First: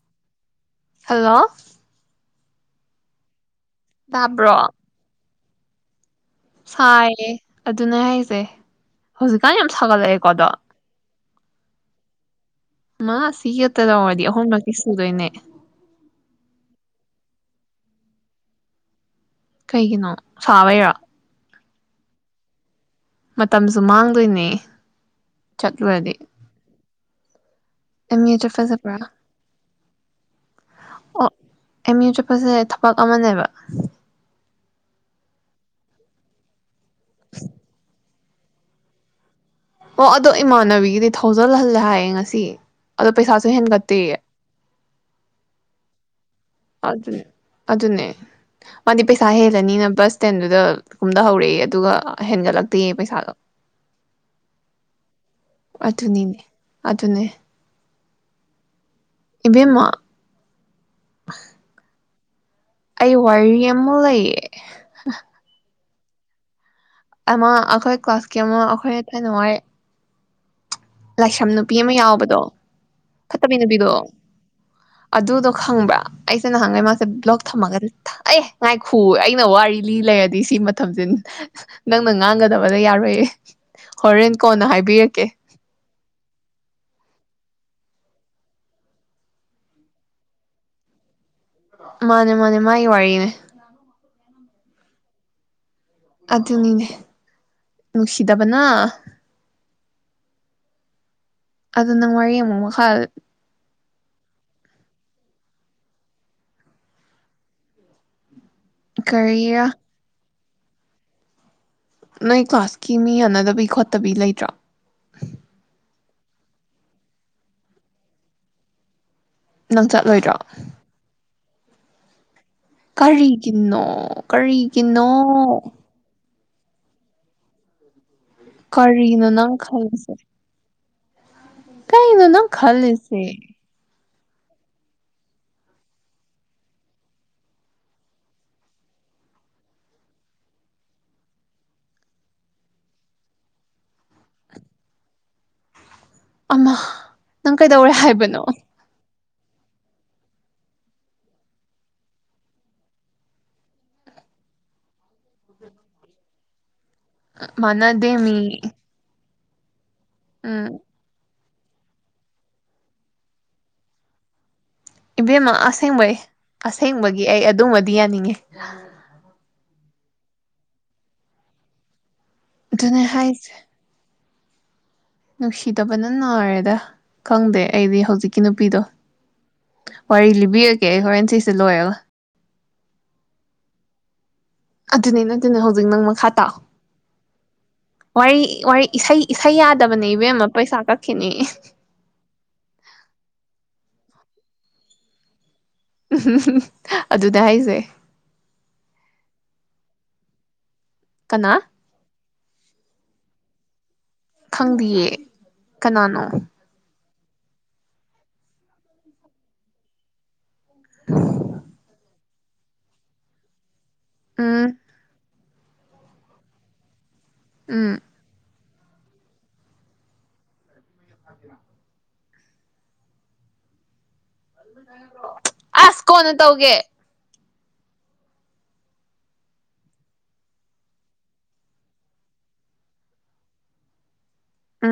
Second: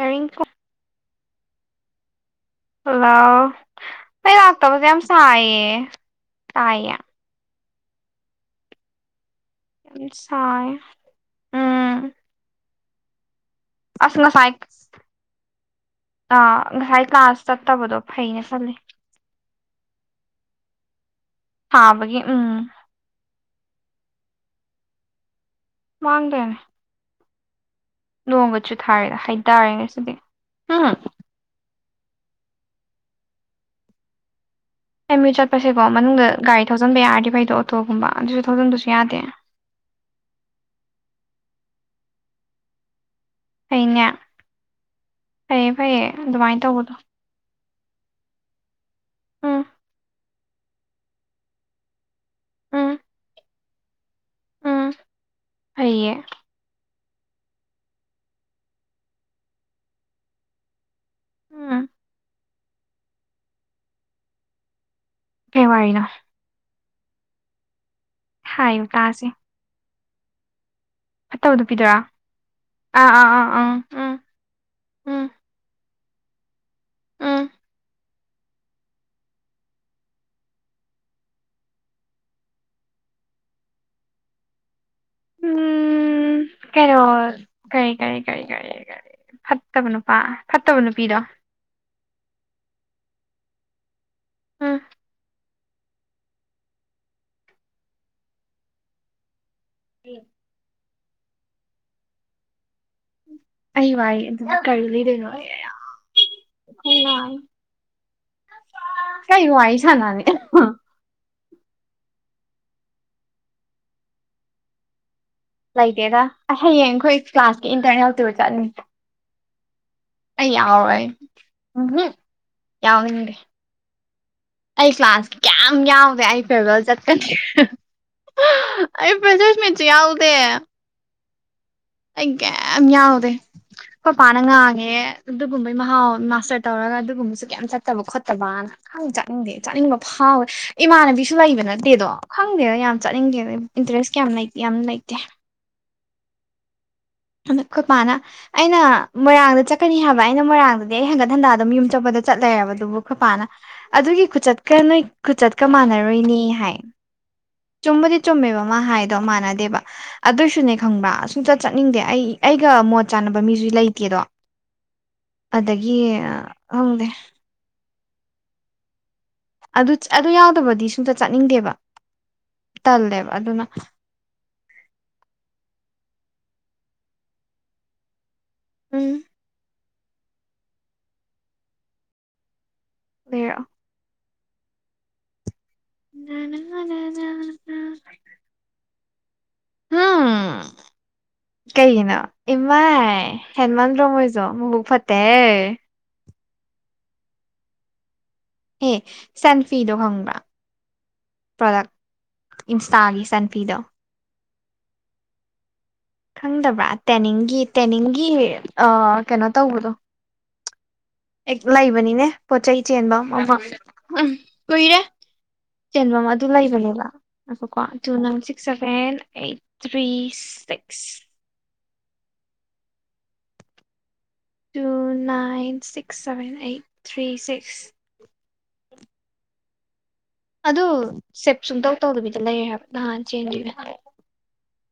ꯑꯦꯔꯤ hello hello ꯐꯩ ꯂꯥꯛꯇꯕ ꯁꯥꯏ ꯑꯦ ꯁꯥꯏ ꯑꯦ ꯑꯗꯨꯅ ꯍꯥꯏꯁꯦ ꯍꯧꯖꯤꯛꯀꯥꯟ ꯌꯥꯝ ꯁꯥꯒꯠꯂꯛꯑꯦꯀꯣꯗꯣ ꯃꯥ ꯑꯁꯅ ꯁ ꯑ ꯉꯔꯥꯏꯀ ꯑ ꯇꯕꯗꯣ ꯐꯩꯅꯦ ꯆꯜꯂꯦ ꯀꯩꯒꯤꯅꯣ ꯁꯕꯔ ꯊꯥꯕꯒꯤꯦ ꯎꯝ ꯃꯇꯝꯁꯨ ꯃꯥꯡꯗꯣꯏꯅꯦ ꯆꯠꯂꯨꯔꯗꯤ ꯃꯥꯡꯗꯣꯏꯅꯦ ꯑꯦꯝ ꯌꯨ ꯅꯣꯡꯒ ꯆꯠꯄ ꯆꯠꯄ꯭ꯔꯥ ꯆꯨꯊꯥꯔꯛꯑꯦ ꯍꯥꯏꯇꯥꯔꯦ ꯉꯁꯤꯗꯤ ꯍꯨꯡ꯫ ꯑꯣ ꯑꯦꯝ ꯌꯨ ꯆꯠꯄꯖꯦ ꯊꯕꯛ ꯑꯃꯅꯦꯕ꯫ ꯑꯦꯝ ꯌꯨ ꯆꯠꯄꯁꯦꯀꯣ ꯃꯅꯨꯡꯗ ꯒꯥꯔꯤ ꯊꯧꯖꯟꯕ ꯌꯥꯔꯗꯤ ꯐꯩꯗꯣ ꯑꯣꯇꯣꯒꯨꯝꯕ ꯑꯗꯨꯁꯨ ꯊꯧꯖꯟꯕꯁꯨ ꯌꯥꯗꯦ꯫ ꯑꯣ ꯑꯗꯣ ꯏꯃꯥꯟꯅꯕꯤꯒꯤꯗꯤ ꯊꯧꯖꯜꯍꯜꯂꯦ ꯍꯥꯏꯌꯦ ꯉꯁꯤ꯫ ꯑꯗꯣ ꯄꯩꯁꯥꯁꯨ ꯐꯩꯅꯦ ꯍꯦꯟꯒꯠꯇꯦꯌꯦ꯫ ꯑꯗꯨꯃꯥꯏ ꯇꯧꯕꯗꯣ꯫ ꯑꯗꯨꯅꯦ ꯑꯗꯨꯅꯦ꯫ ꯃꯥꯗꯤ ꯄꯩꯁꯥ ꯎꯝ ꯍꯦꯜꯂꯅꯤꯅ ꯕꯁ ꯁꯇꯦꯟꯗꯨꯗ ꯀꯨꯝꯗꯍꯧꯔꯦꯌꯦ ꯑꯗꯨꯒ ꯍꯦꯟꯒꯠꯂꯛꯇꯦꯌꯦ ꯎꯝ ꯄꯩꯁꯥꯗꯣ꯫ ꯎꯝ ꯐꯩꯌꯦ ꯑꯗꯨꯅꯤꯅꯦ꯫ ꯑꯗꯨꯨꯅꯦ꯫ ꯏꯕꯦꯝꯃꯥ꯫ ꯎꯝ ꯑꯩ ꯋꯥꯔꯤ ꯑꯃ ꯂꯩꯌꯦ [unintelligible] ꯥ [unintelligible] ꯑꯃ ꯑꯈꯣꯏ ꯀ꯭ꯂꯥꯁꯀꯤ ꯑꯃ ꯍꯥꯏꯌꯨ ꯑꯩꯈꯣꯏ ꯇꯥꯁꯦ ꯊꯥꯢꯅꯋꯥꯏ ꯂꯥꯏꯁꯝ ꯐꯠꯇꯕ ꯅꯨꯄꯤ ꯑꯃ ꯅꯨꯄꯤꯗꯨꯔꯣ ꯌꯥꯎꯕꯗꯣ ꯑꯥ ꯑꯥ ꯑꯥ ꯐꯠꯇꯕꯤ ꯑꯥ ꯎꯝ ꯅꯨꯄꯤꯗꯣ ꯎꯝ ꯑꯗꯨꯗꯣ ꯈꯪꯕ꯭ꯔꯥ ꯑꯩ [unintelligible] ꯅꯍꯥꯟꯒꯩ ꯃꯥꯁꯦ ꯕ꯭ꯂꯣꯛ ꯎꯝ ꯊꯝꯃꯒꯅꯤ ꯑꯩ ꯉꯥꯏꯈꯨꯑꯣ ꯑꯩꯅ ꯋꯥꯔꯤ ꯂꯤ ꯂꯩꯔꯗꯤ ꯁꯤ ꯃꯇꯝꯖꯤ ꯅꯪꯅ ꯉꯥꯡꯒꯗꯕꯗ ꯌꯥꯔꯣꯏꯌꯦ ꯍꯣꯔꯦꯟ ꯀꯣꯟꯅ ꯍꯥꯏꯕꯤꯔꯛ ꯀꯦ꯫ ꯎꯝ ꯀꯩꯅꯣ ꯀꯔꯤ ꯀꯔꯤ ꯀꯔꯤ ꯀꯔꯤ ꯀꯔꯤ ꯐꯠꯇꯕ ꯅꯨꯄꯥ ꯐꯠꯇꯕ ꯅꯨꯄꯤꯗꯣ꯫ ꯃꯥꯅꯦ ꯃꯥꯅꯦ ꯃꯥꯢ ꯋꯥꯔꯤꯅꯦ꯫ ꯎꯝ ꯑꯗꯨꯅꯤꯅꯦ ꯅꯨꯡꯁꯤꯗꯕꯅ꯫ [inaudible] ꯑꯗꯨ ꯅꯪ ꯋꯥꯔꯤ ꯑꯃꯨꯛ ꯃꯈꯥ [unintelligible] ꯑꯩ ꯋꯥꯔꯤ ꯑꯗꯨ ꯀꯔꯤ ꯂꯤꯗꯣꯏꯅꯣ [unintelligible] ꯀꯩ ꯀꯔꯤꯔꯥ ꯋꯥꯔꯤ ꯁꯅꯥꯅꯤ꯫ [unintelligible] ꯅꯣꯏ ꯀ꯭ꯂꯥꯁꯀꯤ ꯃꯤ ꯌꯥꯅꯗꯕꯤ ꯈꯣꯠꯇꯕꯤ ꯂꯩꯇ꯭ꯔꯣ꯫ ꯂꯩꯇꯦꯗ ꯑꯥꯢ ꯍꯌꯦꯡ ꯑꯩꯈꯣꯏ ꯀ꯭ꯂꯥꯁꯀꯤ ꯏꯟꯇꯔꯅꯦꯜ ꯇꯨꯔ ꯆꯠꯅꯤ꯫ ꯅꯪ ꯆꯠꯂꯣꯏꯗ꯭ꯔꯣ꯫ ꯎꯝ ꯍꯨꯝ꯫ ꯀꯔꯤꯒꯤꯅꯣ ꯀꯔꯤꯒꯤꯅꯣ꯫ ꯐꯦꯂꯔ ꯆꯠꯀꯅꯤ ꯑꯩ ꯀꯔꯤꯅꯣ ꯅꯪ ꯐ꯭ꯔꯦꯁꯔꯃꯤꯠꯁꯨ ꯈꯜꯂꯤꯁꯦ ꯌꯥꯎꯗꯦ꯫ ꯀꯔꯤꯅꯣ ꯑꯩ ꯅꯪ ꯀꯌꯤꯝ ꯌꯥꯎꯗꯦ꯫ ꯈꯜꯂꯤꯁꯦ ꯍꯣꯏꯄꯥꯅ ꯉꯥꯡꯉꯦ ꯑꯗꯨꯒꯨꯝꯕꯩ ꯃꯍꯥꯎ ꯃꯥꯁꯇꯔ ꯇꯧꯔꯒ ꯑꯗꯨꯒꯨꯝꯕꯁꯨ ꯀꯌꯥꯝ ꯆꯠꯇꯕ ꯈꯣꯠꯇꯕꯅ ꯈꯪ ꯆꯥꯅꯤꯡꯗꯦ ꯆꯠꯅꯤꯡꯕ ꯐꯥꯎꯋꯦ ꯏꯃꯥꯟꯅꯕꯤꯁꯨ ꯂꯩꯕ ꯅꯠꯇꯦꯗꯣ ꯈꯪꯗꯦꯗ ꯌꯥꯝ ꯆꯠꯅꯤꯡꯗꯦ ꯏꯟꯇꯔꯦꯁ ꯀꯌꯥꯝ ꯂꯩꯇꯦ ꯌꯥꯝ ꯂꯩꯇꯦ꯫ ꯑꯃ ꯅꯪ ꯈꯣꯏ ꯀꯩꯗꯧꯔꯦ ꯄꯥ ꯅ ꯍꯥꯏꯕꯅꯣ ꯑꯩꯅ ꯃꯣꯏꯔꯥꯡꯗ ꯆꯠꯀꯅꯤ ꯍꯥꯏꯕ ꯑꯩꯅ ꯃꯣꯏꯔꯥꯡꯗꯗꯤ ꯑꯩ ꯍꯟꯒꯠ ꯍꯟꯗ ꯑꯗꯨꯝ ꯌꯨꯝ ꯆꯠꯄꯗ ꯆꯠ ꯂꯩꯔꯕ ꯑꯗꯨꯕꯨ ꯈꯨꯣꯏꯄꯥꯅ ꯑꯗꯨꯒꯤ ꯈꯨꯆꯠꯀ ꯅꯣꯏ ꯈꯨꯆꯠꯀ ꯃꯥꯟꯅꯔꯣꯏꯅꯦ ꯍꯥꯏ꯫ ꯆꯨꯝꯕꯗꯤ ꯆꯨꯝꯃꯦꯕ ꯃꯥꯟꯅꯗꯦꯃꯤ ꯃꯥ ꯍꯥꯏꯗꯣ ꯃꯥꯅ ꯗꯦꯕꯥ ꯑꯗꯨꯏꯁꯨꯅꯦ ꯎꯝ ꯈꯪꯕ ꯑꯥ [unintelligible] ꯆꯠꯅꯤꯡꯗꯦ ꯑꯩ ꯑꯩꯒ ꯃꯣꯠ ꯆꯥꯟꯅꯕ ꯃꯤꯁꯨ ꯂꯩꯇꯦꯗꯣ꯫ ꯏꯕꯦꯝꯃ ꯑꯗꯒꯤ ꯑꯁꯦꯡꯕꯩ ꯈꯪꯗꯦ ꯑꯁꯦꯡꯕꯒꯤ ꯑꯩ ꯑꯗꯨꯝꯕ ꯗꯤ ꯌꯥꯅꯤꯌꯦ꯫ ꯑꯗꯨ ꯌꯥꯎꯗꯕꯗꯤ ꯁꯨꯡ ꯆꯠꯅꯤꯡꯗꯦꯕ꯫ ꯑꯗꯨꯅꯦ ꯇꯜꯂꯦꯕ ꯍꯥꯏꯁꯦ ꯑꯗꯨꯅ꯫ ꯅꯨꯡꯁꯤꯗꯕꯅ ꯅꯥꯔꯦꯗ ꯈꯪꯗꯦ ꯑꯩꯗꯤ ꯍꯧꯖꯤꯛ ꯀꯤ ꯅꯨꯄꯤꯗꯣ ꯎꯝ ꯫ ꯋꯥꯔꯤ ꯂꯤꯕꯤꯔꯒꯦ ꯑꯩ ꯍꯣꯔꯦꯟ ꯁꯤꯁꯦ ꯂꯣꯏꯔꯒ꯫ ꯂꯤꯔꯛ ꯑꯣ꯫ ꯑꯗꯨꯅꯦ ꯍꯧꯖꯤꯛ ꯅꯪ ꯃꯈꯥ ꯇꯥ ꯋꯥꯔꯤ ꯏꯁꯩ ꯏꯁꯩ ꯌꯥꯗꯕꯅꯦ ꯏꯕꯦꯝꯃ ꯍꯝ ꯄꯩꯁꯥ ꯀꯛꯈꯤꯅꯤ꯫ ꯗꯔꫭꯃꯣꯏꯖꯨ ꯃꯕꯨꯛ ꯐꯠꯇꯦ ꯍꯦ ꯑꯗꯨꯗ ꯍꯥꯏꯁꯦ ꯑꯦ ꯏꯆꯥꯅꯨꯄꯤꯗꯣ ꯈꯪꯕ꯭ꯔꯥ? ꯀꯅꯥ? ꯄ꯭ꯔꯗꯛ ꯏꯟꯁꯇꯥꯒꯤ ꯏꯆꯥꯅꯨꯄꯤꯗꯣ꯫ ꯈꯪꯗꯤꯌꯦ꯫ ꯀꯅꯥ ꯅꯪ? ꯈꯪꯗꯕ꯭ꯔꯥ ꯇꯦꯅꯤꯡꯒꯤ ꯇꯦꯅꯤꯡꯒꯤ ꯀꯩꯅꯣ ꯇꯧꯕꯗꯣꯈ ꯑꯦ ꯂꯩꯕꯅꯤꯅꯦ ꯄꯣꯠ ꯆꯩ ꯆꯦꯟꯐꯝ ꯃꯃ ꯎꯝ ꯀꯨꯏꯔꯦ ꯆꯦꯟꯐꯝ ꯑꯗꯨ ꯂꯩꯕꯅꯦꯕ꯫ ꯉꯏꯈꯣꯀꯣ ꯎꯝ ꯇꯨ ꯉꯒꯤꯖꯦ ꯁꯚꯦꯟ ꯑꯩꯠ ꯊ꯭ꯔꯤ ꯁꯤꯛꯁ ꯁ ꯇꯨ ꯅꯥꯏꯟ ꯑꯁ ꯁꯤꯛꯁ ꯀꯣꯟꯅ ꯁꯚꯦꯟ ꯇꯧꯒꯦ ꯑꯩꯠ ꯊ꯭ꯔꯤ ꯁꯤꯛꯁ?? ꯑꯗꯨ ꯁꯦꯞ ꯁꯨꯝꯇꯧ ꯇꯧꯗꯕꯤꯗ ꯂꯩꯔꯦ ꯍꯥꯏꯕ ꯅꯍꯥꯟ ꯆꯦꯟꯗꯅꯦꯕꯗꯩꯩ꯫ ꯑ꯫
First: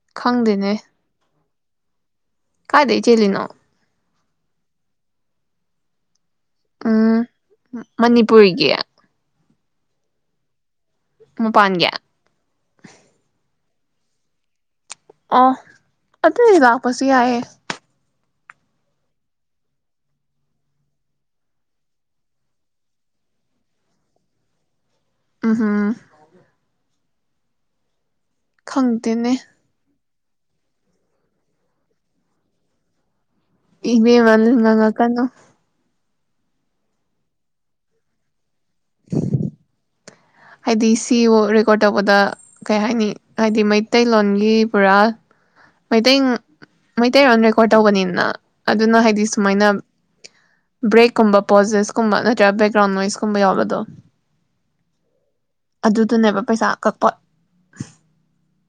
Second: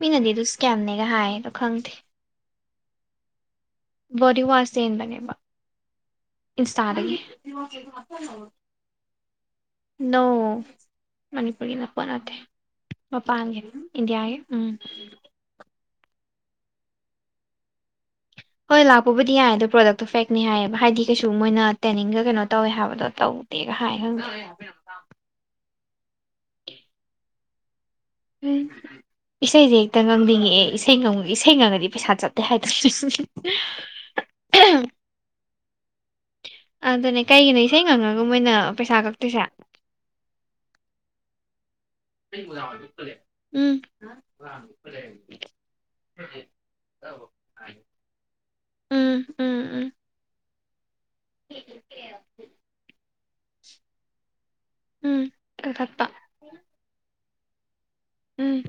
ꯃꯤꯅꯗꯤ ꯑꯗꯨꯁ ꯀꯌꯥꯝꯅꯦꯒ ꯍꯥꯏ ꯑꯗꯣ - ꯈꯪꯗꯦ ꯀꯗꯩ ꯆꯦꯂꯤꯅꯥꯣ ꯣꯗꯤ ꯋꯥꯁ ꯆꯟꯕꯅꯦꯕ ꯎꯝ ꯏꯟꯁꯇꯥꯥꯗꯒꯤꯗꯒꯤ ꯃꯅꯤꯄꯨꯔꯒꯤ ꯅ‌ꯣ ꯃꯅꯤꯄꯨꯔꯒꯤꯅ ꯃꯄꯥꯟꯒꯤ ꯄꯣꯠ ꯅꯠꯇꯦ ꯃꯄꯥꯟꯒꯤꯅꯤ ꯏꯟꯗꯤꯌꯥꯒꯤ ꯎꯝ ꯑ ꯑꯗꯨꯗꯤ ꯋꯥꯄꯁꯤ ꯌꯥꯑꯦ ꯍꯣꯏ ꯂꯥꯛꯄꯕꯨꯗꯤ ꯌꯥꯏ ꯑꯗꯣ ꯄ꯭ꯔꯣꯗꯛꯇꯣ ꯐꯦꯛꯅꯦ ꯍꯥꯏꯌꯦꯕ ꯍꯥꯏꯗꯤ ꯀꯩꯁꯨ ꯃꯣꯏꯅ ꯇꯦꯅꯤꯡꯒ ꯀꯩꯅꯣ ꯇꯧꯋꯦ ꯍꯥꯏꯕꯗꯣ ꯇꯧꯗꯦꯒ ꯍꯥꯏ ꯈꯪꯗꯦ ꯍꯥꯥ [inaudible] ꯈꯪꯗꯅꯦ ꯏꯁꯩꯁꯦ ꯍꯦꯛꯇ ꯉꯪꯅꯤꯡꯉꯛꯑꯦ ꯏꯁꯩ ꯏꯁꯩ ꯉꯪꯉꯗꯤ ꯄꯩꯁꯥ ꯆꯠꯇꯦ ꯍꯥꯏꯗ꯭ꯔꯦ ꯏꯅꯦ ꯃꯥꯜ ꯅꯉ ꯀꯩꯅꯣ ꯑꯗꯨꯅꯦ ꯀꯩꯒꯤꯅꯣ ꯏꯁꯩ ꯉꯪꯉꯒ ꯃꯣꯏꯅ ꯄꯩꯁꯥ ꯀꯛꯇꯣꯏꯁꯦ ꯑꯗꯤ ꯁꯤ ꯔꯦꯀꯣꯔꯠ ꯇꯧꯕꯗ ꯀꯩ ꯍꯥꯏꯅꯤ ꯍꯥꯏꯗꯤ ꯎꯝ ꯃꯩꯇꯩꯂꯣꯟꯒꯤ ꯄꯨꯔꯥ ꯃꯩꯇꯩ ꯃꯩꯇꯩꯂꯣꯟ ꯔꯦꯀꯣꯔꯠ ꯇꯧꯕꯅꯤꯅ ꯑꯗꯨꯅ ꯍꯥꯏꯗꯤ ꯎꯝ ꯎꯝ ꯁꯨꯃꯥꯏꯅ ꯎꯝ ꯕ꯭ꯔꯦꯛꯀꯨꯝꯕ ꯄꯣꯖꯦꯁꯀꯨꯝꯕ ꯅꯠꯇ꯭ꯔꯒ ꯕꯦꯛꯒ꯭ꯔꯥꯎꯟ ꯅꯣꯏꯁꯀꯨꯝꯕ ꯌꯥꯎꯕꯗꯣ ꯎꯝ ꯀꯛꯊꯠꯄ ꯑꯗꯨꯗꯨꯅꯦꯕ ꯄꯩꯁꯥ ꯀꯛꯄ [inaudible] ꯎꯝ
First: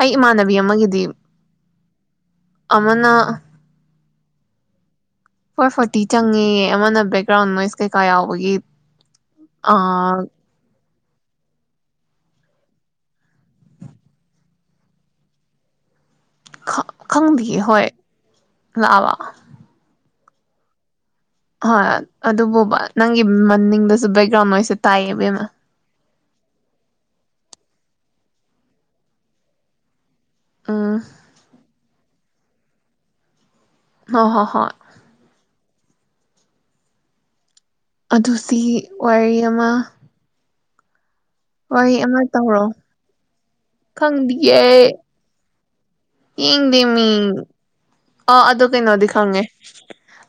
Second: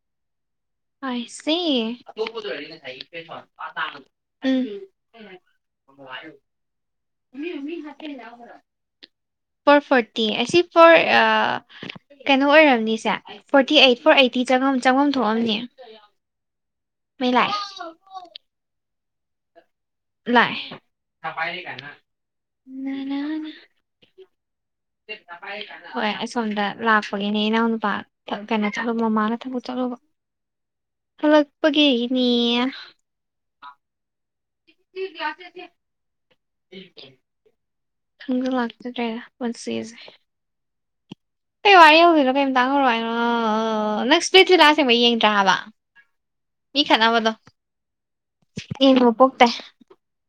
ꯑꯩ ꯏ ꯃꯥꯅ ꯁ ꯑꯃꯅ ꯎꯝꯝ ꯐꯣꯔ ꯐꯣꯔꯇꯤ ꯆꯪꯉꯦ ꯑꯃꯅ ꯕꯦꯛꯒ꯭ꯔꯥꯎꯟ ꯅꯣꯏꯁ ꯀꯩꯀꯥ ꯌꯥꯎꯕꯒꯤ ꯑ ꯐꯣꯔ ꯐꯣꯔꯇꯤ ꯑꯁꯤ ꯐꯣꯔ ꯀꯩꯅꯣ ꯑꯣꯏꯔꯝꯅꯤꯁꯦ ꯐꯣꯔꯇꯤ ꯑꯩꯠ ꯐꯣꯔ ꯑꯩꯠꯇꯤ ꯆꯪꯉꯐꯝ ꯊꯣꯛꯑꯝꯅꯦ ꯀ ꯈꯪꯗꯦ ꯍꯣꯏ ꯂꯥꯛꯕ ꯂꯥꯛꯏ ꯍꯣꯏ ꯑꯗꯨꯕꯨꯕ ꯅꯪꯒꯤ ꯃꯅꯤꯡꯗꯁꯨ ꯕꯦꯛꯒ꯭ꯔꯥꯎꯟ ꯅꯣꯏꯁꯦ ꯇꯥꯏꯌꯦꯕꯦꯝꯃ ꯍꯣꯏ ꯑꯁꯣꯝꯗ ꯂꯥꯛꯄꯒꯤꯅꯦ ꯏꯅꯥꯎꯅ ꯀꯩꯅ ꯆꯣ ꯃꯃꯥꯅꯦ ꯊ ꯆꯣ ꯎꯝ ꯍꯂꯄ ꯀꯅꯤ ꯑꯣ ꯍꯣ ꯀ꯭ꯂꯥꯁꯦꯁꯦ [unintelligible] ꯑꯗꯨ ꯁꯤ ꯋꯥꯔꯤ ꯑꯃ ꯄꯨꯟꯁꯤꯁꯦ ꯀꯩ ꯋꯥꯔꯤ ꯑꯃ ꯑꯣꯏꯗꯨꯏꯅꯣ ꯇꯧꯔꯣ ꯀꯩꯃꯇꯥꯡ ꯔꯨ ꯍꯥꯏꯅꯣ ꯅꯪ ꯈꯪꯗꯤꯌꯦ ꯁꯄꯂꯤꯠꯁꯚꯤꯂꯥ ꯁꯦꯡꯕꯩ ꯌꯦꯡꯗ꯭ꯔ ꯍꯥꯏꯕ ꯃꯤ ꯈꯠꯅꯕꯗꯣ ꯑꯥ ꯑꯗꯣ ꯀꯩꯅꯣꯗꯤ ꯌꯦꯡꯅꯤꯡꯕ ꯈꯪꯉꯦ ꯄꯣꯛꯇ‌ꯦ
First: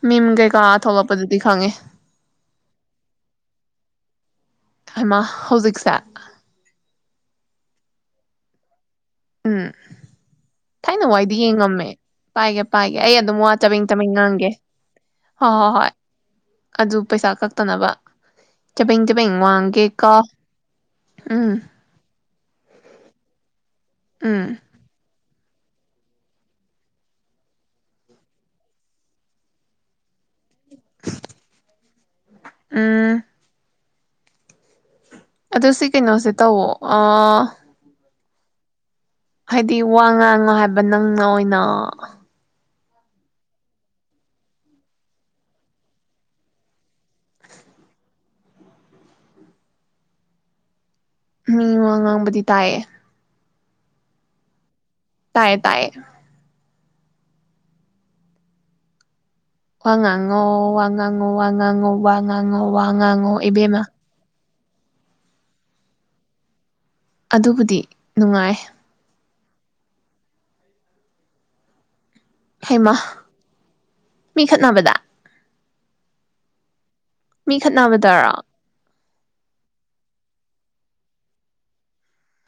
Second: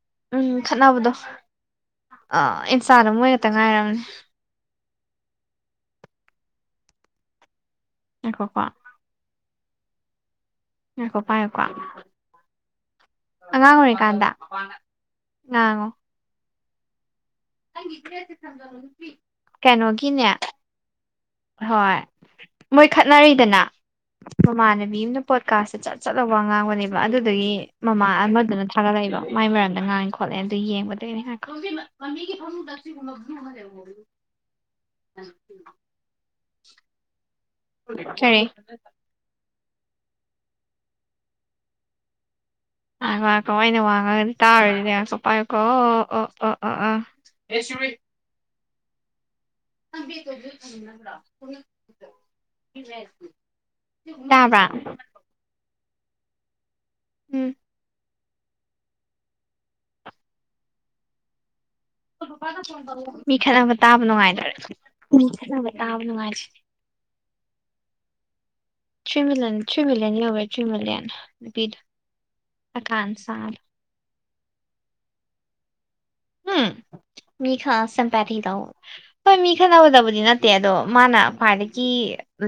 ꯃꯤꯝ ꯎꯝ ꯀꯩꯀꯥ ꯈꯠꯅꯕꯗꯣ ꯊꯣꯛꯂꯛꯄꯗꯨꯗꯤ ꯈꯪꯉꯦ ꯏꯟꯁꯇꯥꯗꯣ ꯃꯣꯏ ꯈꯛꯇ ꯉꯥꯏꯔꯝꯅ‌ꯦ ꯍꯩꯃꯥ ꯍꯧꯖꯤꯛꯁꯦ ꯉꯥꯏꯈ‌ꯣꯀꯣ ꯎꯝ ꯊꯥꯏꯅ ꯋꯥꯏꯗꯤ ꯄꯥꯏꯌꯨꯀꯣ ꯌꯦꯡꯉꯝꯃꯦ ꯄꯥꯏꯒꯦ ꯄꯥꯏꯒꯦ ꯑꯩ ꯑꯗꯨꯝ ꯋꯥ ꯑꯉꯥꯡ ꯇꯃꯤꯡ ꯇꯃꯦꯡ ꯑꯣꯏꯔꯤꯀꯥꯟꯗ ꯉꯥꯡꯒꯦ ꯍꯣꯏ ꯍꯣꯏ ꯉꯥꯡꯉꯣ ꯍꯣꯏ ꯑꯗꯨ ꯄꯩꯁꯥ ꯀꯛꯇꯅꯕ ꯆꯕꯦꯡ ꯆꯕꯦꯡ ꯋꯥꯡꯒꯦꯀꯣ ꯀꯩꯅꯣꯒꯤꯅꯦ ꯎꯝ ꯍꯣꯏ ꯃꯣꯏ ꯈꯠꯅꯔꯤꯗꯅ ꯎꯝ ꯃꯃꯅꯕꯤꯝꯅ ꯄꯣꯠꯀꯥꯁꯁꯦ ꯆꯠ ꯆꯠ ꯂꯧꯕ ꯉꯥꯡꯕꯅꯦꯕ ꯑꯗꯨꯗꯨꯒꯤ ꯃꯃꯥ ꯑꯃꯗꯨꯅ ꯊꯥꯒꯠꯂꯛꯏꯕ ꯃꯥꯏ ꯃꯔꯝꯗ ꯉꯥꯡꯉꯦ ꯈꯣꯠꯂꯦ ꯑꯗꯨ ꯌꯦꯡꯒꯗꯣꯏꯅꯦ ꯍꯥꯏꯣ ꯅꯗꯁꯤ ꯎꯝ ꯍꯨꯅꯅ ꯑꯗꯨꯣ ꯁꯤ ꯀꯩꯅꯣꯁꯦ ꯇꯧꯋꯣ ꯑ ꯁꯔꯦ ꯍꯥꯏꯗꯤ ꯋꯥ ꯉꯥꯡꯉꯣ ꯍꯥꯏꯕ ꯅꯪꯅ ꯑꯣꯏꯅ ꯑꯀꯣ ꯑꯩꯅ ꯋꯥꯡꯉꯒꯗꯤ ꯇꯥꯔꯨꯔꯗꯤ ꯑ ꯄꯥꯏꯌꯀꯣ ꯑꯣ ꯑꯣ ꯑꯣ ꯑꯥ ꯑꯗꯨ ꯃꯤ ꯋꯥ ꯉꯥꯡꯕꯗꯤ ꯇꯥꯏꯌꯦ ꯇꯥꯕꯔꯥ ꯇꯥꯏꯌꯦ ꯇꯌꯦ ꯎꯝ ꯋꯥꯉꯥꯡꯉꯣ ꯋꯥꯉꯥꯡꯉꯣ ꯋꯥꯉ ꯉꯥꯡꯉꯣ ꯋꯥ ꯉꯥꯡꯉꯣ ꯋꯥ ꯉꯥꯡꯉꯣ ꯏꯕ ꯃꯥ ꯈꯂꯕꯇꯥꯕꯅ ꯃꯥꯖ ꯑꯗꯨꯕꯨꯗꯤ ꯅꯨꯡꯉꯥꯏ ꯃꯤꯂꯌꯟ ꯃꯤꯂꯤꯌꯟꯅꯤ ꯍꯧꯕꯦ ꯆꯦꯃꯤꯂꯤꯌꯟ ꯅꯨꯄꯤꯗ ꯄꯀꯥꯟ ꯁꯥꯕ ꯃꯤꯈꯠꯅꯕꯗ ꯎꯝ ꯃꯤ ꯍꯥ ꯁꯝꯄꯦꯇꯗ ꯍꯣꯏ ꯃꯤ ꯈꯟꯅꯅꯕꯗꯕꯨꯗꯤ ꯅꯠꯇꯦ ꯑꯗꯣ ꯃꯥꯅ ꯈ꯭ꯋꯥꯏꯗꯒꯤ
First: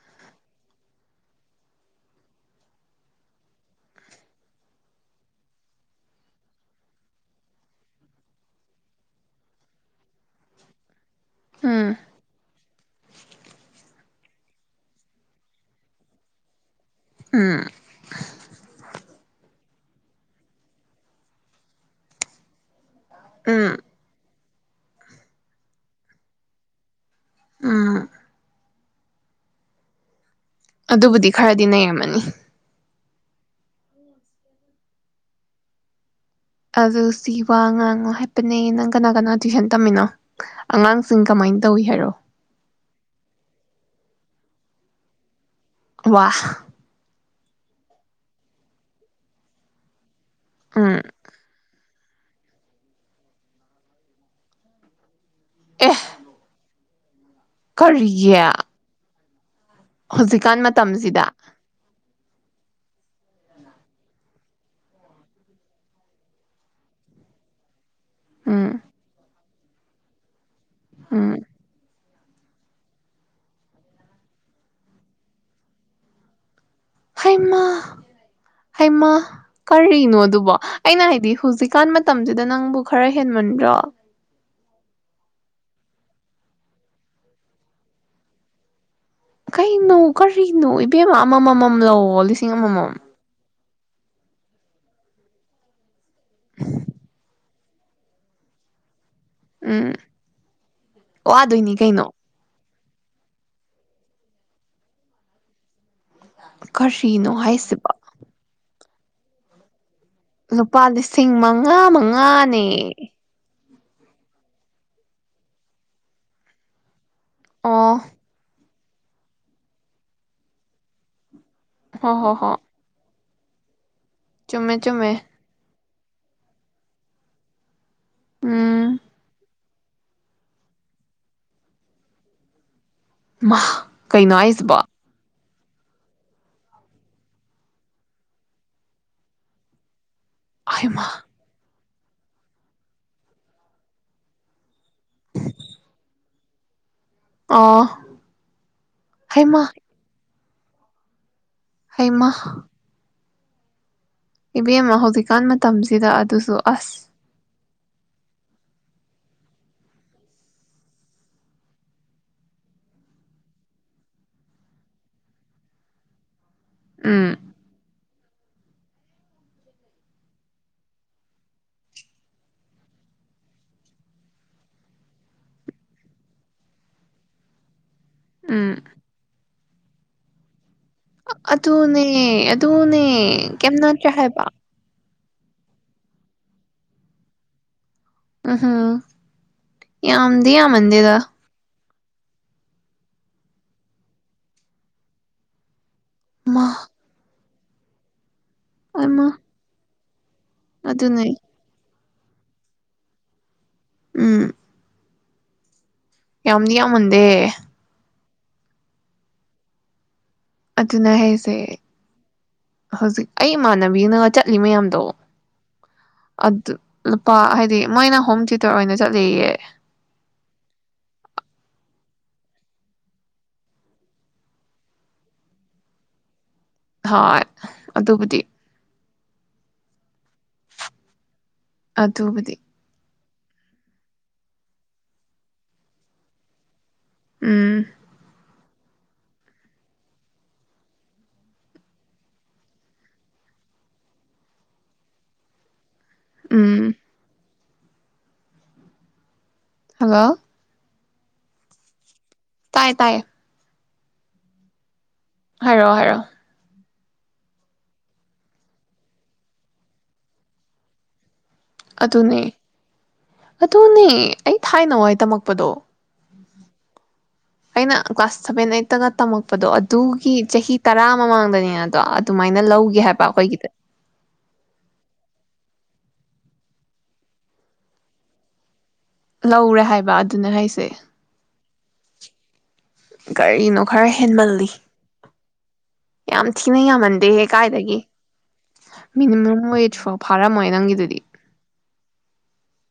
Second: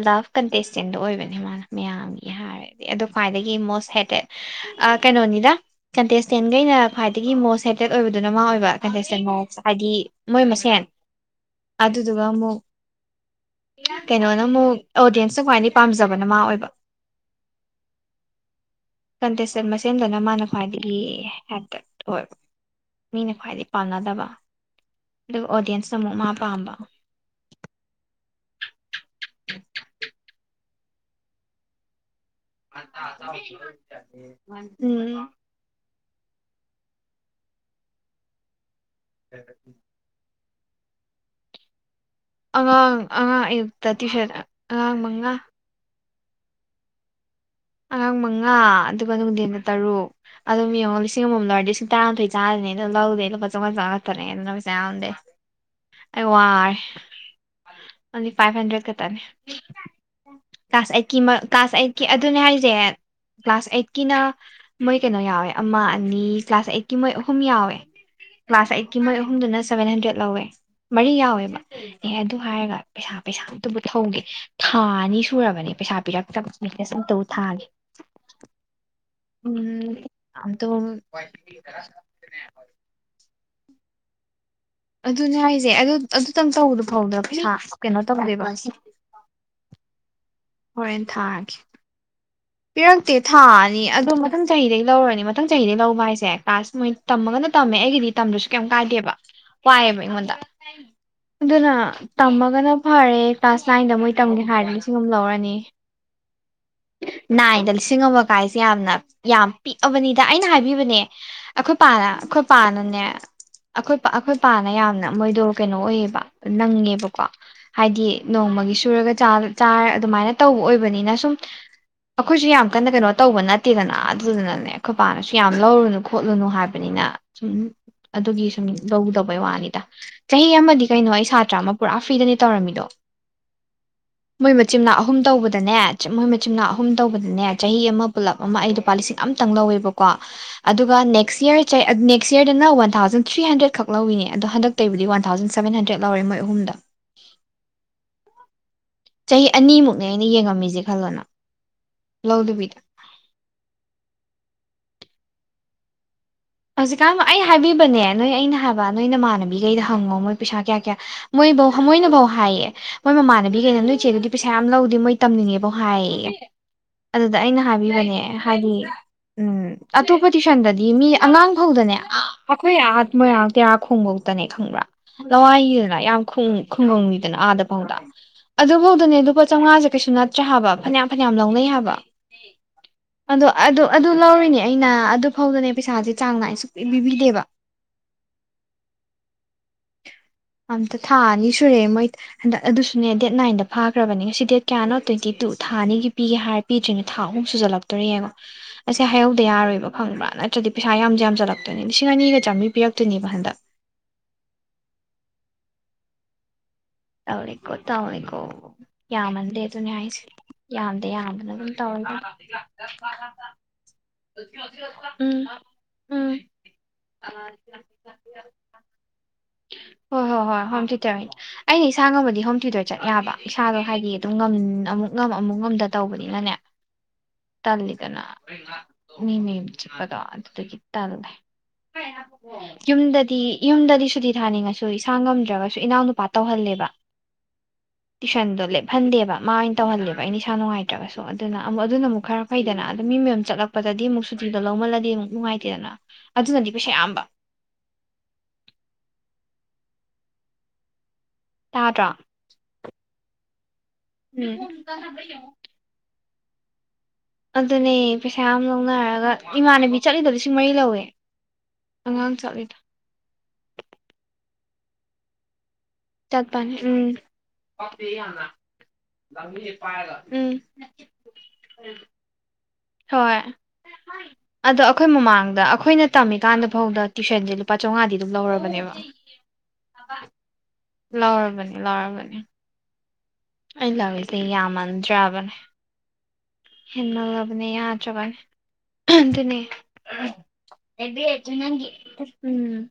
ꯂꯚ ꯀꯟꯇꯦꯁꯇꯦꯟꯗꯣ ꯑꯣꯏꯕꯅꯦ ꯃꯥꯅ ꯃꯌꯥꯝꯒꯤ ꯍꯥꯏꯔꯗꯤ ꯑꯗꯣ ꯈ꯭ꯋꯥꯏꯗꯒꯤ ꯃꯣꯁ ꯍꯦꯇꯦꯠ ꯀꯩꯅꯣꯅꯤꯗ ꯀꯟꯇꯦꯁꯇꯦꯟꯈꯩꯅ ꯈ꯭ꯋꯥꯏꯗꯒꯤ ꯃꯣꯁ ꯍꯦꯇꯦꯠ ꯑꯣꯏꯕꯗꯨꯅ ꯃꯥ ꯑꯣꯏꯕ ꯍꯥꯏꯗꯤ ꯃꯣꯏ ꯃꯁꯦꯟ ꯎꯝ ꯑꯗꯨꯗꯨ ꯋꯥꯃꯣ ꯀꯩꯅꯣꯅ ꯑꯃꯨꯛ ꯑꯣꯗꯤꯌꯦꯟꯁꯇ ꯈ꯭ꯋꯥꯏꯗꯒꯤ ꯄꯥꯝꯖꯕꯅ ꯃꯥ ꯑꯣꯏꯕ ꯎꯝ ꯃꯆꯦꯟ ꯃꯁꯦꯟꯗꯅ ꯃꯥꯅ ꯈ꯭ꯋꯥꯏꯗꯒꯤ ꯍꯦꯛꯇꯠ ꯑꯣꯏꯕ ꯈ꯭ꯋꯥꯏꯗꯩ ꯎꯝ ꯄꯥꯟꯅꯗꯕ ꯑꯗꯨ ꯑꯣꯗꯤꯟꯁꯅ ꯃꯨꯛ ꯃꯥ ꯄꯥꯝꯕ ꯎꯝ ꯑꯗꯨꯕꯨꯗꯤ ꯈꯔꯗꯤ ꯅꯩꯔꯝꯃꯅꯤ [unintelligible] ꯎꯝ ꯑꯗꯨ ꯁꯤ ꯋꯥ ꯉꯥꯡꯉꯨ ꯍꯥꯏꯄꯅꯦ ꯅꯪ ꯀꯅꯥ ꯀꯅꯥ ꯇꯨꯏꯁꯟ ꯇꯝꯃꯤꯅꯣ ꯑꯉꯥꯡꯁꯤꯡ ꯀꯃꯥꯏꯅ ꯇꯧꯋꯤ ꯍꯥꯏꯔꯛꯑꫭ ꯑꯉꯥꯡ ꯑꯉꯥꯡ ꯑꯌꯨꯛꯇ ꯇ꯭ꯨꯏꯁꯟ ꯑ ꯑꯉꯥꯡ ꯃꯉꯥ ꯋꯥ ꯑꯉꯥꯡ ꯃꯉꯥ ꯑꯗꯨꯒ ꯅꯨꯡꯗꯤꯟꯗ ꯇꯔꯨꯛ ꯑꯗꯨꯝ ꯎꯝ ꯌꯦꯡꯉꫭ ꯂꯤꯁꯤꯡ ꯑꯃꯃꯝ ꯂꯤꯁꯤꯡ [unintelligible] ꯂꯧꯗꯦ ꯂꯨꯄꯥ ꯆꯝꯉꯥ ꯆꯝꯉꯥ ꯈꯠꯇꯅꯦ ꯑꯗꯨꯅ ꯄꯩꯁꯥ ꯌꯥꯝꯗꯦ ꯑꯦ ꯑꯩ ꯋꯥꯔꯦ ꯑꫭꯟꯂꯤ ꯀꯔꯤꯒꯤ ꯐꯥꯏꯚ ꯍꯟꯗ꯭ꯔꯦꯠ ꯈ ꯇꯅꯤ ꯍꯧꯖꯤꯛꯀꯥꯟ ꯃꯇꯝꯁꯤꯗ ꯀꯤ ꯑꯗ ꯑꯗꯨꯅꯦ ꯍꯥꯏꯁꯦ ꯀ꯭ꯂꯥꯁ ꯑꯩꯠꯀꯤꯅ ꯃꯣꯏ ꯀꯩꯅꯣ ꯌꯥꯎꯋꯦ ꯑꯃ ꯑꯅꯤ ꯀ꯭ꯂꯥꯁ ꯑꯩꯠꯀꯤ ꯃꯣꯏ ꯑꯍꯨꯝ ꯌꯥꯎꯋꯦ ꯀ꯭ꯂꯥꯁ ꯎꯝ ꯑꯩꯠꯀꯤ ꯃꯣꯏ ꯑꯍꯨꯝꯗꯨꯅ ꯁꯚꯦꯟ ꯍꯟꯗ꯭ꯔꯦꯠ ꯂꯧꯋꯦ ꯃꯔꯤ ꯎꯝ ꯌꯥꯎꯋꯦꯕ ꯑꯦ ꯑꯗꯨ ꯍꯥꯏꯔꯒ ꯄꯩꯁꯥ ꯄꯩꯁꯥ ꯑꯝꯇꯕꯨ ꯊꯧꯒꯦ ꯊꯥ ꯑꯅꯤ ꯁꯨꯔꯕꯅꯦ ꯄꯩꯁꯥ ꯄꯤꯔꯛꯇꯕ ꯕꯤꯖꯤꯅꯦꯁ ꯑꯝꯇꯕꯨ ꯍꯩꯃꯥ ꯊꯥꯒꯦ ꯍꯩꯃꯥ ꯎꯝ ꯀꯔꯤꯅꯣ ꯑꯗꯨꯕꯣ ꯑꯝꯇꯕꯨ ꯑꯩꯅ ꯍꯥꯏꯗꯤ ꯍꯧꯖꯤꯛꯀꯥꯟ ꯃꯇꯝꯁꯤꯗ ꯅꯪꯕꯨ ꯈꯔ ꯍꯦꯟꯕ ꯃꯟꯗ꯭ꯔꫭ ꯑꯗꯨꯅꯦ ꯍꯥꯏꯁꯦ ꯑꯗꯨ ꯑꯗꯨꯇꯪ ꯇꯧꯕꯗ ꯐꯥꯎꯗ ꯄꯩꯁꯥ ꯀꯩꯅꯣ ꯇꯧꯗꯦꯕ ꯀꯩꯅꫭ ꯀꯔꯤꯅꯣ ꯍꯣꯔꯦꯟ ꯏꯕꯦꯝꯃ ꯑꯃ ꯊꯥꯔꯒꯦ ꯃ ꯃꯝ ꯂꯧꯑꫭ ꯄꯤꯔꯛꯇꯦ ꯊꯥ ꯑꯗꯣ ꯃꯊꯪ ꯆꯍꯤꯗꯒꯤ ꯂꯧꯔꯅꯤ ꯃꯊꯪ ꯆꯍꯤꯗꯩ ꯂꯧꯕ ꯍꯥꯏꯁꯦ [unintelligible] ꯃꫭꯏ ꯇꯝꯃꯒꯅ ꯇꯝꯃꯦ ꯑꯩꯒꯤꯗꯤ ꯇꯝꯗ꯭ꯔꯁꯨ ꯀꯩꯝ ꯀꯥꯏꯗꯦꯕ ꯎꯝ ꯋꯥꯏꯑꯦꯕ ꯑꯩꯉꯣꯟꯗ ꯑꯗꯨꯅ ꯋꯥꯗꯣꯏꯅꯤ ꯀꯩꯅꯣ ꯇꯝꯃꯒꯅ ꯐꯔꯦ ꯀ꯭ꯂꯥꯁ ꯅꯥꯏꯟꯗ ꯃꯣꯏ ꯇꯝꯒꯦ ꯍꯥꯏꯔꯗꯤ ꯂꯤꯁꯤꯡ ꯑꯃ ꯂꯧꯔꯅꯤ ꯀꯔꯤ ꯅꯥꯏꯟꯗ ꯂꯤꯁꯤꯡ ꯑꯃ ꯀꯥꯏꯁꯦ ꯌꯥꯝꯅ ꯌꯥꯝ ꯄꯤ ꯑꯕꯅꯤꯗ ꯑꯩꯅ ꯂꯨꯄꯥ ꯍꯥꯏꯕꯤꯕꯅꯦ ꯂꯤꯁꯤꯡ ꯑꯩꯈꯣꯏ ꯃꯉꯥ ꯄꯥꯅ ꯑꯩꯈꯣꯏ ꯃꯉꯥꯅꯦ ꯄꯥꯅꯅꯦ ꯑꯩꯈꯣꯏ ꯑꯩꯈꯣꯏ ꯄꯥꯅ ꯌꯥꯝꯅ ꯃꯣꯏꯗꯣ ꯀꯩꯅꯣ ꯑꯣꯏꯌꯦꯕ ꯅꯪꯉꯦꯕꯀꯣ ꯀꯣ ꯑꯣ ꯍꯥꯏꯗꯤ ꯅꯣꯡꯃꯒꯤꯁꯨ ꯆꯨꯔꯒ ꯆꯥꯔ ꯑꯗꯨꯃꯥꯏꯅ ꯇꯧꯕ ꯑꯣꯏꯕꯅꯤꯅ ꯁꯨꯝ ꯍꯣ ꯍꯣ ꯑꯩꯈꯣꯏꯁꯨ ꯍꯣ ꯌꯥꯝ ꯀꯟꯅ ꯀꯩꯅꯣ ꯇꯧꯕ ꯅꯠꯇꯦꯗꯅ ꯑꯗꯨꯗꯨꯅꯅꯦ ꯆꯨꯝꯃꯦ ꯑꯩꯈꯣꯏ ꯆꯨꯝꯃꯦ ꯄꯥꯅꯁꯨ ꯌꯥꯝ ꯂꯧꯔꯨꯅꯨ ꯈꯣꯠꯂꯨꯅꯨ ꯍꯥꯏꯕꯅꯤꯅ ꯁꯨꯝ ꯑꯗꯨꯒꯤ ꯁꯨꯝ ꯎꯝ ꯂꯧꯧꯗꯕꯩ ꯋꯥꯅꯤꯗ ꯆꯍꯤ ꯑꯃꯗꯤ ꯀꯩꯅꯣ ꯑꯩ ꯁꯥꯇ꯭ꯔ ꯑꯃ ꯄꯨꯔꯥ ꯐ꯭ꯔꯤꯗꯅꯦ ꯇꯧꯔꯝꯃꯤꯗꯣ ꯃꯥ ꯀꯩꯅꯣ ꯍꯥꯏꯁꯤꯕꯣ ꯗꯅꯦ ꯃꯣꯏ ꯃꯆꯤꯟꯅꯥꯑꯣ ꯑꯍꯨꯝ ꯇꯧꯕꯗꯅꯦ ꯆꯍꯤ ꯑꯃ ꯄꯨꯜꯂꯞ ꯑꯃ ꯑꯩ ꯂꯨꯄꯥ ꯂꯤꯁꯤꯡ ꯑꯃꯇꯪ ꯂꯧꯋꯦꯕꯣ ꯀꯣ ꯑꯗꯨꯒ ꯍꯩꯃ ꯅꯦꯛꯁ ꯌꯔ ꯆꯩ ꯅꯦꯛꯁ ꯌꯔꯗꯅ ꯋꯥꯟ ꯊꯥꯎꯖꯟ ꯊ꯭ꯔꯤ ꯍꯟꯗ꯭ꯔꯦꯗ ꯈꯛ ꯂꯧꯋꯤꯅꯦ ꯑꯗꯣ ꯍꯟꯗꯛꯇꯇꯩꯕꯨꯗꯤ ꯋꯥꯟ ꯊꯥꯎꯖꯟ ꯁꯕꯦꯟꯟꯗ꯭ꯔꯗꯠ ꯂꯧꯔꯦ ꯃꯣꯏ ꯑꯍꯨꯝꯗ ꯑ‌ꯣ ꯆꯍꯤ ꯑꯅꯤꯃꯨꯛꯅꯦ ꯑꯩꯅ ꯌꯦꯡꯉꯝꯃꯤ ꯃꯤꯖꯦ ꯈꯜꯣꯅ ꯑꯩꯃ ꯏꯕꯦꯝꯃ ꯍꯧꯖꯤꯛꯀꯥꯟ ꯃꯇꯝꯁꯤꯗ ꯑꯗꯨꯁꯨ ꯑꯁ ꯍꯧꯖꯤꯛꯀꯥꯟ ꯑꯩ ꯍꯥꯏꯕꯤꯕꯅꯦ ꯅꯣꯏ ꯑꯩꯅ ꯍꯥꯏꯕ ꯅꯣꯏ ꯅꯃꯥꯟꯅꯕꯤꯈꯩꯗ ꯍꯪꯉꯣ ꯃꯣꯏ ꯄꯩꯁꯥ ꯀꯌꯥ ꯀꯌꯥ ꯃꯣꯏꯐꯧ ꯃꯣꯏꯅꯐꯧ ꯍꯥꯏꯌꯦ ꯃꯣꯏ ꯃꯃꯥꯟꯅꯕꯤꯈꯩꯅ ꯅꯣꯏ ꯏꯆꯦꯗꯨꯗꯤ ꯄꯩꯁꯥ ꯌꯥꯝ ꯂꯧꯗꯦ ꯃꯣꯏ ꯇꯝꯅꯤꯡꯉꯦꯕꯧ ꯍꯥꯏꯌꯦꯌꯦ ꯎꯝ ꯑꯗꯨꯗ ꯑꯩꯅ ꯍꯥꯏꯕꯤꯕꯅꯦ ꯍꯥꯏꯗꯤ ꯎꯝ ꯑꯇꯣꯞꯄ ꯇ꯭ꯨꯏꯁꯟꯗꯗꯤ ꯃꯤ ꯑꯉꯥꯡ ꯐꯧꯗꯅꯦ ꯑꯩꯈꯣꯏ ꯑꯥꯠ ꯃꯣꯏꯔꯥꯡ ꯇꯦꯔꯥ ꯈꯣꯡꯕꯧꯇꯅꯦ ꯈꯪꯕ꯭ꯔꯥ ꯂꯋꯥꯏꯗꯅ ꯌꯥꯝ ꯈꯨꯡꯒꯪꯅꯤꯗꯅ ꯑꯥꯗ ꯐꯧꯗ ꯑꯗꯨ ꯎꯝ ꯍꯣꯗꯅꯦ ꯑꯗꯨ ꯄ ꯆꯧꯉꯥꯖꯦ ꯀꯩꯁꯨ ꯅꯠꯇ꯭ꯔꯦꯍꯥꯕ ꯐꯅꯌꯥꯝ ꯐꯅꯌꯥꯝ ꯂꯧꯅꯩ ꯍꯥꯏꯕ ꯑꯗꯨꯅꯦ ꯑꯗꯨꯅꯦ ꯑꯗꯣ ꯀꯩꯝ ꯑꯗꯨ ꯑꯗꯨ ꯅꯠꯇ꯭ꯔꯦ ꯍꯥꯏꯕ ꯂꯧꯔꯤꯅꯦ ꯑꯩꯅ ꯐꯥꯎꯗꯅꯦ ꯄꯩꯁꯥꯖꯦ ꯆꯥꯡ ꯅꯥꯏ ꯁꯨꯡꯄꯤ ꯄꯕꯤꯗꯦꯕ ꯎꯝꯝ ꯌꯥꯝꯗꯤ ꯑꯝꯇ ꯌꯥꯝꯃꯟꯗꯦꯗ ꯊꯥ ꯑꯅꯤ ꯁꯨꯔꯦ ꯃꯣꯏ ꯍꯟꯗꯛ ꯑꯗꯨꯁꯨꯅꯦ ꯗꯦꯠ ꯅꯥꯏꯟꯗ ꯐꯥꯒꯔꯥꯕꯅꯦ ꯉꯁꯤ ꯗꯦꯠ ꯀꯌꯥꯅꯣ ꯇ꯭ꯋꯦꯟꯇꯤ ꯇꯨ ꯊꯥꯅꯤꯒꯤ ꯄꯤꯒꯦ ꯍꯥꯏꯔ ꯃꯥ ꯄꯤꯗꯔ꯭ꯤ ꯅꯦ ꯊꯥ ꯑꯨꯝ ꯁꯨꯖꯜꯂꯛꯇꯣꯔꯦꯌꯦꯡꯉꯣ ꯑꯩꯁꯦ ꯑꯃ ꯍꯥꯏꯍꯧꯗ ꯌꯥꯔꯣꯏꯕ [unintelligible] ꯄꯩꯁꯥ ꯌꯥꯝꯖꯨ ꯑꯗꯨꯅꯦ ꯌꯥꯝꯖꯜꯂꯛꯇꯣꯏꯅꯦ ꯁꯤꯡ ꯑꯅꯤꯒ ꯆꯥꯝꯃꯔꯤ ꯄꯤꯔꯛꯇꯣꯏꯅꯦꯕ ꯍꯟꯗꯛ꯫ ꯎꯝ꯫ ꯌꯥꯝꯅꯤ ꯌꯥꯝ ꯇꯧꯔꯦꯀꯣ ꯇꯧꯔꯦꯀꯣ ꯑꯣ ꯌꯥꯃꯟꯗꯦ ꯑꯗꯨ ꯅꯦ ꯍꯥꯏꯁꯦ꯫ ꯌꯥꯝꯗ ꯑꯗꯨꯅꯦ ꯌꯥꯝꯗꯅ ꯍꯥꯏꯁꯦ ꯑꯗꯨꯝ ꯇꯧꯔꯒ ꯍꯧꯖꯤꯛ ꯑꯩ ꯏꯃꯥꯟꯅꯕꯤꯅ ꯆꯠꯂꯤ ꯃꯌꯥꯝꯗꯣ ꯎꯝ ꯎꯝ ꯑꯗꯨ ꯂꯨꯄꯥ ꯍꯥꯏꯗꯤ ꯃꯥꯏꯅ ꯍꯣꯝ ꯇꯨꯇꯔ ꯑꯣꯏꯅ ꯆꯠꯂꯤꯌꯦ꯫ ꯍꯣꯏ ꯍꯣꯏ ꯍꯣꯏ ꯍꯣꯝ ꯇꯌ꯭ꯨꯇꯔ ꯑꯣꯏꯅ ꯑꯩ ꯏꯁꯥ ꯉꯝꯃꯗꯤ ꯍꯣꯝ ꯇ꯭ꯌꯨꯇꯔ ꯆꯠ ꯌꯥꯕ ꯏꯁꯥꯗꯣ ꯍꯥꯏꯗꯤ ꯑꯗꯨꯝ ꯉꯝ ꯑꯃꯨꯛ ꯉꯝ ꯑꯃꯨꯛ ꯉꯝꯗ ꯇꯧꯕꯅꯤꯅꯅꯦ ꯍꯣꯏ ꯇꯜ ꯂꯤꯗꯅꯥ ꯑꯗꯨꯕꯨꯗꯤ ꯃꯤ ꯃꯌꯨꯝ ꯆꯠꯄꯗꯣ ꯗꯨꯗꯒꯤ ꯇꯜꯂꯦ ꯑꯗꯨꯕꯨꯗꯤ ꯌꯨꯝꯗ ꯗꯤ ꯌꯨꯝꯗꯗꯤ ꯁꯨꯇꯤ ꯊꯥꯅꯤꯡꯉꯁꯨ ꯏꯁꯥ ꯉꯝꯗ꯭ꯔꯒꯁꯨ ꯏꯅꯥꯎꯅꯨꯄꯥ ꯇꯧꯍꯜꯂꯦꯕ꯫ ꯎꯝ ꯇꯨꯏꯁꯟꯗꯣ ꯂꯦꯞ ꯐꯟꯗꯦꯕ ꯃꯥ ꯑꯣꯏꯅ ꯇꯧꯍꯜꯂꯦꯕ ꯑꯩꯅ ꯏꯁꯥ ꯅꯨꯡꯉꯥꯏꯇ꯭ꯔꯒꯁꯨ ꯑꯗꯨꯅ ꯑꯃꯨ ꯑꯗꯨꯅ ꯑꯃꯨꯛ ꯈꯔ ꯐꯩꯗꯅ ꯑꯗ ꯃꯤ ꯃꯌꯨꯝ ꯆꯠꯂꯛꯄꯗꯗꯤ ꯑꯃꯨꯛ ꯁꯨꯇꯤꯗꯣ ꯂꯧꯃꯜꯂꯗꯤ ꯑꯃꯨꯛ ꯅꯨꯡꯉꯥꯏꯇꯦꯗꯅ꯫ ꯑꯗꯨꯅꯗꯤ ꯄꯩꯁꯥ ꯎꯝ ꯌꯥꯝꯕ ꯍꯜꯂꯣ ꯇꯥꯗ꯭ꯔꯥ ꯇꯥꯏ ꯇꯥꯏꯌꯦ ꯎꯝ ꯍꯥꯏꯔꯣ ꯍꯥꯏꯔꯣ ꯑꯗꯨꯅꯦ ꯄꯩꯁꯥ ꯌꯥꯝ ꯂꯧꯅꯔꯒ ꯏꯃꯥꯟꯅꯕꯤ ꯆꯠꯂꯤꯗꯣ ꯂꯤꯁꯤꯡ ꯃꯔꯤ ꯂꯧꯋꯦ꯫ ꯑꯉꯥꯡ ꯑꯗꯨꯅꯦ ꯆꯠꯂꯤꯗꯣ ꯑꯗꯨꯅꯦ ꯑꯩ ꯊꯥꯏꯅꯋꯥꯥꯏ ꯇꯝꯃꯛꯄꯗꯣ ꯆꯠꯄꯅꯤ ꯎꯝ ꯑꯩꯅ ꯀ꯭ꯂꯥꯁ ꯁꯚꯦꯟ ꯑꯩꯠꯇꯒ ꯇꯝꯃꯛꯄꯗꯣ ꯑꯗꯨꯒꯤ ꯎꯝ ꯆꯍꯤ ꯇꯔꯥ ꯃꯃꯥꯡꯗꯅꯤꯅ ꯑꯗꯣ ꯑꯗꯨꯃꯥꯏꯅ ꯂꯧꯒ ꯍꯣꯏ ꯑꯗꯣ ꯑꯩꯈꯣꯏ ꯃꯃꯥꯡꯗ ꯑꯩꯈꯣꯏꯅ ꯇꯝꯃꯤꯀꯥꯟꯗ ꯐꯥꯎꯗ ꯇ꯭ꯋꯏꯁꯟꯁꯦ ꯂꯨꯄꯥ ꯆꯥꯝꯃꯉꯥꯗꯤ ꯑꯗꯨꯝ ꯂꯧꯔꯕꯅꯦꯕ꯫ ꯂꯧꯔꯦ ꯍꯥꯏꯕ ꯑꯗꯨꯅ ꯍꯥꯏꯁꯦ꯫ ꯂꯧꯔꯕꯅꯤ ꯂꯧꯔꯕꯅꯤ ꯀꯔꯤꯅꯣ ꯑꯩ ꯈꯔ ꯂꯧꯔꯤꯁꯦ ꯍꯦꯟꯃꯜꯂꯤ ꯌꯥꯝꯃꯟꯗ꯭ꯔꯕꯅꯦ ꯌꯥꯝ ꯊꯤꯅ ꯌꯥꯝꯃꯟꯗꯦꯍꯦ ꯍꯦꯟꯃꯜꯂꯕꯅꯦ ꯀꯥꯏꯗꯒꯤ ꯌꯥꯗ꯭ꯔꯕꯅꯦ ꯃꯤꯅꯤꯃꯝ ꯋꯦꯖ ꯐꯥꯎ ꯐꯥꯔꯝꯃꯣꯏ ꯅꯪꯒꯤꯗꯨꯗꯤ ꯑꯗꯨꯅꯦ ꯎꯝ꯫